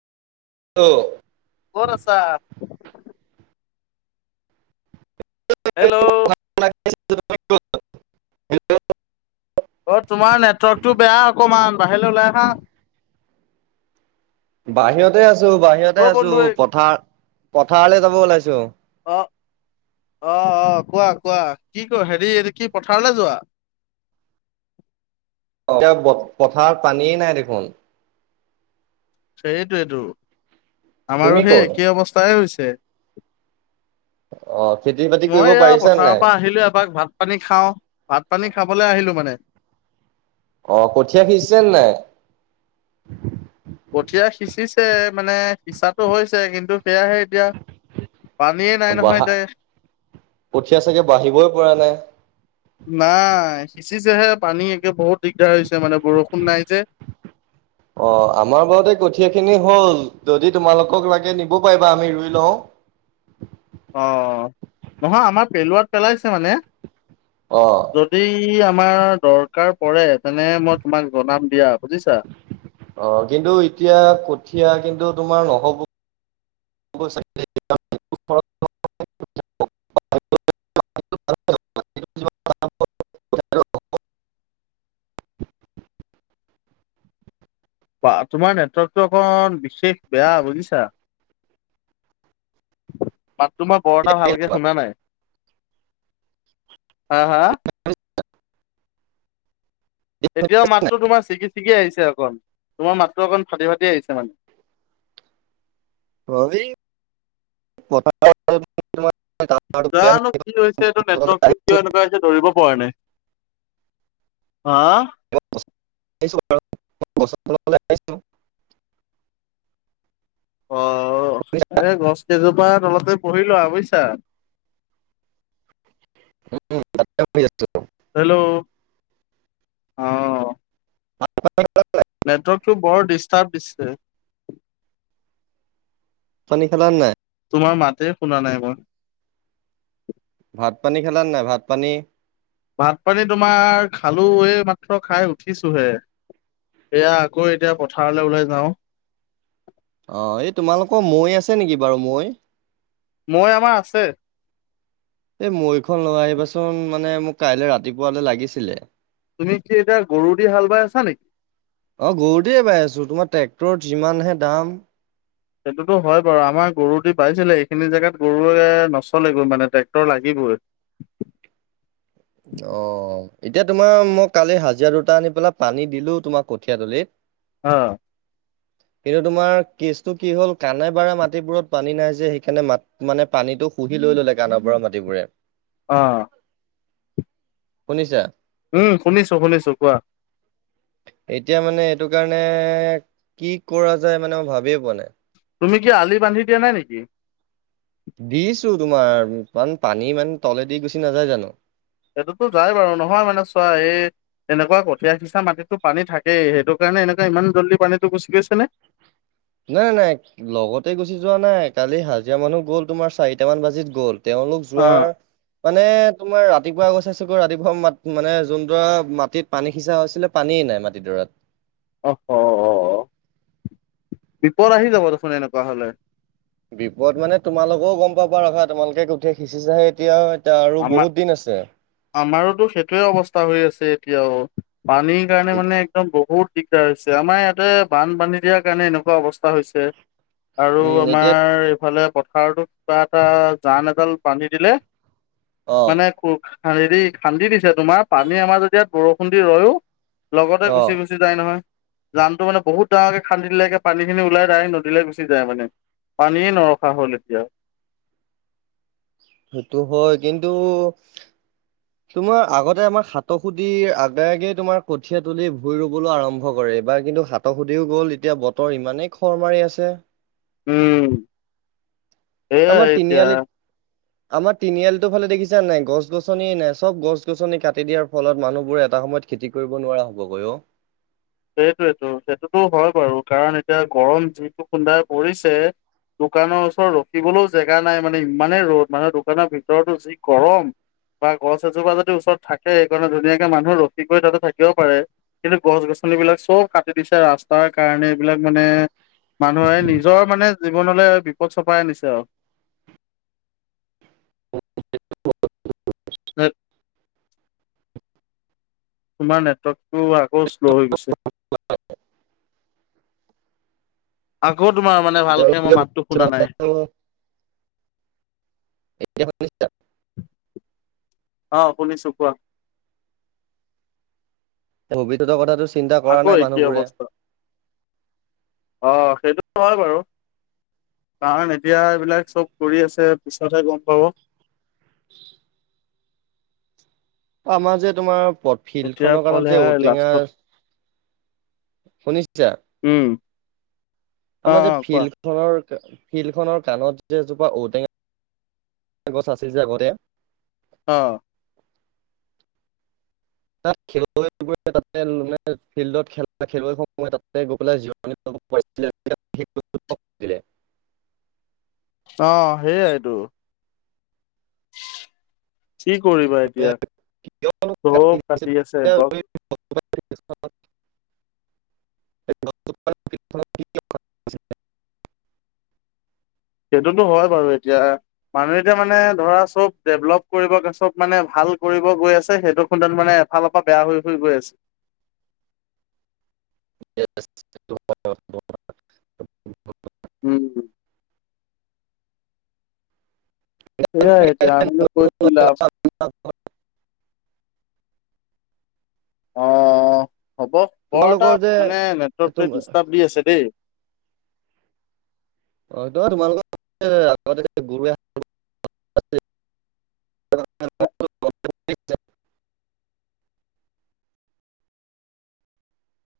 অ [unintelligible] ক'ত আছা [unintelligible] hello hello [unintelligible] অ তোমাৰ নেটৱৰ্কটো বেয়া অকমান বাহিৰলৈ ওলাই অহা। বাহিৰতে আছো অ বাহিৰতে আছো বন্ধু পথাৰ পথাৰলৈ যাব ওলাইছো [unintelligible] অ', অ - অ কোৱা কোৱা কি ক হেৰি এই কি পথাৰলৈ যোৱাৰ। [inaudible] এতিয়া পথাৰ পানীয়ে নাই দেখোন। সেইটোয়েতটো তুমি আমাৰো সেই ক'ত একেই অৱস্থাই হৈছে [unintelligible] অ', খেতি বাতি কৰিব মই এয়া পাৰিছা পথাৰৰ নাই পৰা আহিলো এবাক ভাত পানী খাও ।ভাত পানী খাবলৈ আহিলো মানে। অহ, কঠীয়া সিজছে নাই? কঠীয়া সিচিছে মানে সিচাটো হৈছে, কিন্তু সেয়াহে এতিয়া পানীয়ে নাই নহয় বাহা এতিয়া উঠীয়া চাগে বাঢ়িবই পৰা নাই। নাই সিচিছেহে পানী একে বহুত দিগদাৰ হৈছে মানে বৰষুণ নাই যে [inaudible] অ, আমাৰ বাৰতে কঠীয়া খিনি হল যদি তোমালোকক লাগে নিব পাৰিবা আমি ৰুই লও। অ, নহয় আমাৰ পেলোৱাত পেলাইছে মানে অ যদি আমাৰ দৰকাৰ পৰে তেনে মই তোমাক জনাম দিয়া বুজিছা। অ, কিন্তু এতিয়া কঠীয়া কিন্তু তোমাৰ নহ'ব [unintelligible] তোমাৰ নেটৱৰ্কতটো অকণ বিশেষ বেয়া বুজিছা। [inaudible] মাত তোমাৰ বৰটা ভালকে শুনা নাই। হা-হা [unintelligible] এতিয়াও মাত্ৰ তোমাৰ ছিকি চিকি আহিছে, অকণ তোমাৰ মাত্ৰ অকণ ফাটি - ফাটি আহিছে মানে [unintelligible] চাগে জানো কি হৈছে? এইটো বতললৈ নেটৱৰ্কটো আহিছো কিয় এনেকুৱা হৈছে দৌৰিব পৰা নাই। হা [unintelligible] অ', শুনিছা? এ, গছ কেইজোপা তলতে পুহি লোৱা বুজিছা। [inaudible] সতময়ছো হেল্ল', অহ, নেটৱৰ্কটো বৰ ডিষ্টাৰ্ব দিছে। পানী খেলাৰ নাই? তোমাৰ মাতে শুনা নাই মই। ভাত পানী খালাে নাই ভাত পানী? ভাত পানী তোমাৰ খালো এই মাত্ৰ খাই উঠিছোহেট। এয়া আকৌ এতিয়া পথাৰলৈ ওলাই যাও। অ, এই তোমালোকৰ মৈ আছে নেকি বাৰু মৈ? মৈ আমাৰ আছে। এই মৈখন লৈ আহিবাচোন মানে মোক কাইলৈ ৰাতিপুৱালৈ লাগিছিলে। অ, তুমি কি এতিয়া গৰু দি হাল বাই আছা নেকি? গৰুতে পাই আছো তোমাৰ ট্ৰেক্টৰত যিমানহে দাম সেইটোতো হয় বাৰু আমাৰ গৰু দি পাইছিলে এইখিনি জোগাত গৰুৱে নচলে গৈ মানে ট্ৰেক্টৰ লাগি। [unintelligible] অ, এতিয়া তোমাৰ মই কালি হাজিৰা দুটা আনি পেলাই পানী দিলো তোমাৰ কঠিয়াতলিত অহ ', কিন্তু তোমাৰ কেচটো কি হ'ল কানে বাৰে মাটিবোৰত পানী নাই যে, সেইকাৰণে ম মানে পানীটো শুহ লৈ ললে কাণৰ বৰং মাটিবোৰে অ, শুনিছা? উম শুনিছো শুনিছো কোৱা এতিয়া মানে এইটো কাৰণে কি কৰা যায় মানে মই ভাবিয়ে পোৱা নাই। তুমি কি আলি বান্ধি দিয়া নাই নেকি? দিছো তোমাৰ ইমান পানী মানে তলেদি গুচি নাযায় জানো সেইটোতো যাই বাৰু নহয় মানে চোৱা এই এনেকুৱা কঠীয়া সিচা মাটিতো পানী থাকেই, সেইটো কাৰণে এনেকুৱা ইমান জল্দি পানীটো গুচি গৈছে নে? [inaudible] নাই-নাই, লগতে গুচি যোৱা নাই। কালি হাজিৰা মানুহ গ'ল তোমাৰ চাৰিটা মান বাজিত গ'ল। তেওঁলোক অ যোৱাৰ, মানে তোমাৰ ৰাত ৰাতিপুৱা গৈ চাইছোগ ৰাতিপুৱা মাত-মানে যোনডৰা মাটিত পানী সিছা হৈছিলে, পানীয়েই নাই মাটিডৰাত। অস, অ-অ-অ। বিপদ আহি যাব দেখোন এনেকুৱা হ'লে। বিপদ মানে তোমালোকেও গম পাবা ৰখা, তোমালোকে কঠিয়া সিচিছাহে এতিয়া এতিয়া আৰু আমা, বহুত দিন আছে। আমাৰোতো সেইটোৱে অৱস্থা হৈ আছে এতিয়াও। পানীৰ কাৰণে মানে একদম বহুত দিগদাৰ হৈছে, আমাৰ ইয়াতে বানবান্ধী দিয়াৰ কাৰণে এনেকুৱা অৱস্থা হৈছে। আৰু উম এতিয়া আমাৰ এইফালে প পথাৰটো কিবা এটা জান এডাল বান্ধি দিলে, অ মানে কো খান্দি দি খান্দি দিছে তোমাৰ পানী আমাৰ যেতি ইয়াত বৰষুণ দি ৰয়ো লগতে অ গুচি-গুচি যায় নহয়। জানটো মানে বহুত ডাঙৰকে খান্দি দিলেকে পানী খিনি ওলাই ডায়েক নদীলৈ গুচি যায় মানে। পানীয়ে নৰখা হ'ল এতিয়া। সেইটো হয় কিন্তু তোমাৰ আগতে আমাৰ সাতসুদিৰ আবে আগে তোমাৰ কঠীয়া তুলি ভুই ৰুবলৈ আৰম্ভ কৰে। এইবাৰ কিন্তু সাতসুদিও গ'ল এতিয়া বতৰ ইমানেই খৰ মাৰি আছে। উম। এয়া আমাৰ এতিয়া। তিনিআলিত আমাৰ তিনিআলিতো ফালে দেখিছা নাই? গছ- গছনিয়ে নাই। চব গছ-গছনি কাটি দিয়াৰ ফলত মানুহ বোৰে এটা সময় সময়ত খেতি কৰিব নোৱাৰা হ'বগৈ অ'। [inaudible] সেইটোয়েতো, সেইটোতো হয় বাৰু কাৰণ এতিয়া গৰম যিটো খুন্দাই পৰিছে। দোকানৰ ওচৰত ৰখিবলৈও জেগা নাই মানে, ইমানেই ৰ'দ মানে দোকানৰ ভিতৰতো যি গৰম। বা গছ এজোপা যদি ওচৰত থাকে, সেইকণত ধুনীয়াকে মানুহ ৰখি কৰি তাতে থাকিবও পাৰে। কিন্তু গছ-গছ গছনি বিলাক চব কাটি দিছে ৰাস্তাৰ কাৰণে, এইবিলাক মানে মানুহে নিজৰ মানে জীৱনলৈ বিপদ চপাই আনিছে আৰু [unintelligible] [unintelligible] তোমাৰ নেটৱৰ্কটো আকৌ শ্ল' হৈ গৈছে। আগত তোমাৰ মানে ভালকে তেওঁলোকে মই মাতটো ভৱিষ্যতৰ শুনা নাই। কথাটো [unintelligible] অ, শুনিছো কোৱা। ভৱিষ্যত কথাটো চিন্তা কৰা আকৌ নাই একেই মানুহবোৰে। অৱস্থা অ, সেইটোতো হয় বাৰু। কাৰণ এতিয়া এইবিলাক চব কৰি আছে, পিছতহে গম পাব। [inaudible] আমাৰ যে তোমাৰ প ফিল এতিয়া খনৰ ফল কাণত যে সেয়াই ঔটেঙা, লাষ্টত শুনিছা? উম অ আমাৰ যে অ কোৱা ফিল খনৰ ফিল খনৰ কাণত যে, এজোপা ঔটেঙা গছ আছিল যে আগতে অ। তাত খেলুৱৈ বোৱে, তাতে মানে ফিল্ডত খেলা খেলুৱৈ সকলে তাতে গৈ পেলাই জিৰণি লয়। [unintelligible] অ, সেইয়াইটো। কি কৰিবা এতিয়া? কিয়নো কাটি চব দিছে পাতি আছে আক'। [unintelligible] [unintelligible] সেইটোতো হয় বাৰু এতিয়া। মানুহ এতিয়া মানে ধৰা চব ডেভলপ কৰিব গৈ, চব মানে ভাল কৰিব গৈ আছে সেইটো খুন্দাত মানে এফালৰ পৰা বেয়া হৈ হৈ গৈ আছে। [inaudible] [unintelligible] উম, সেয়াই এতিয়া আমিনো কৈ কি লাভ অ হ'ব বৰ এটা তোমালোকৰ যে মানে নেটৱৰ্ক তুম টোৱে ডিষ্টাৰ্ব দি আছে দেই অ তো তোমালোকৰ আগতে গৰুৱা [unintelligible] হয় [unintelligible] [inaudible]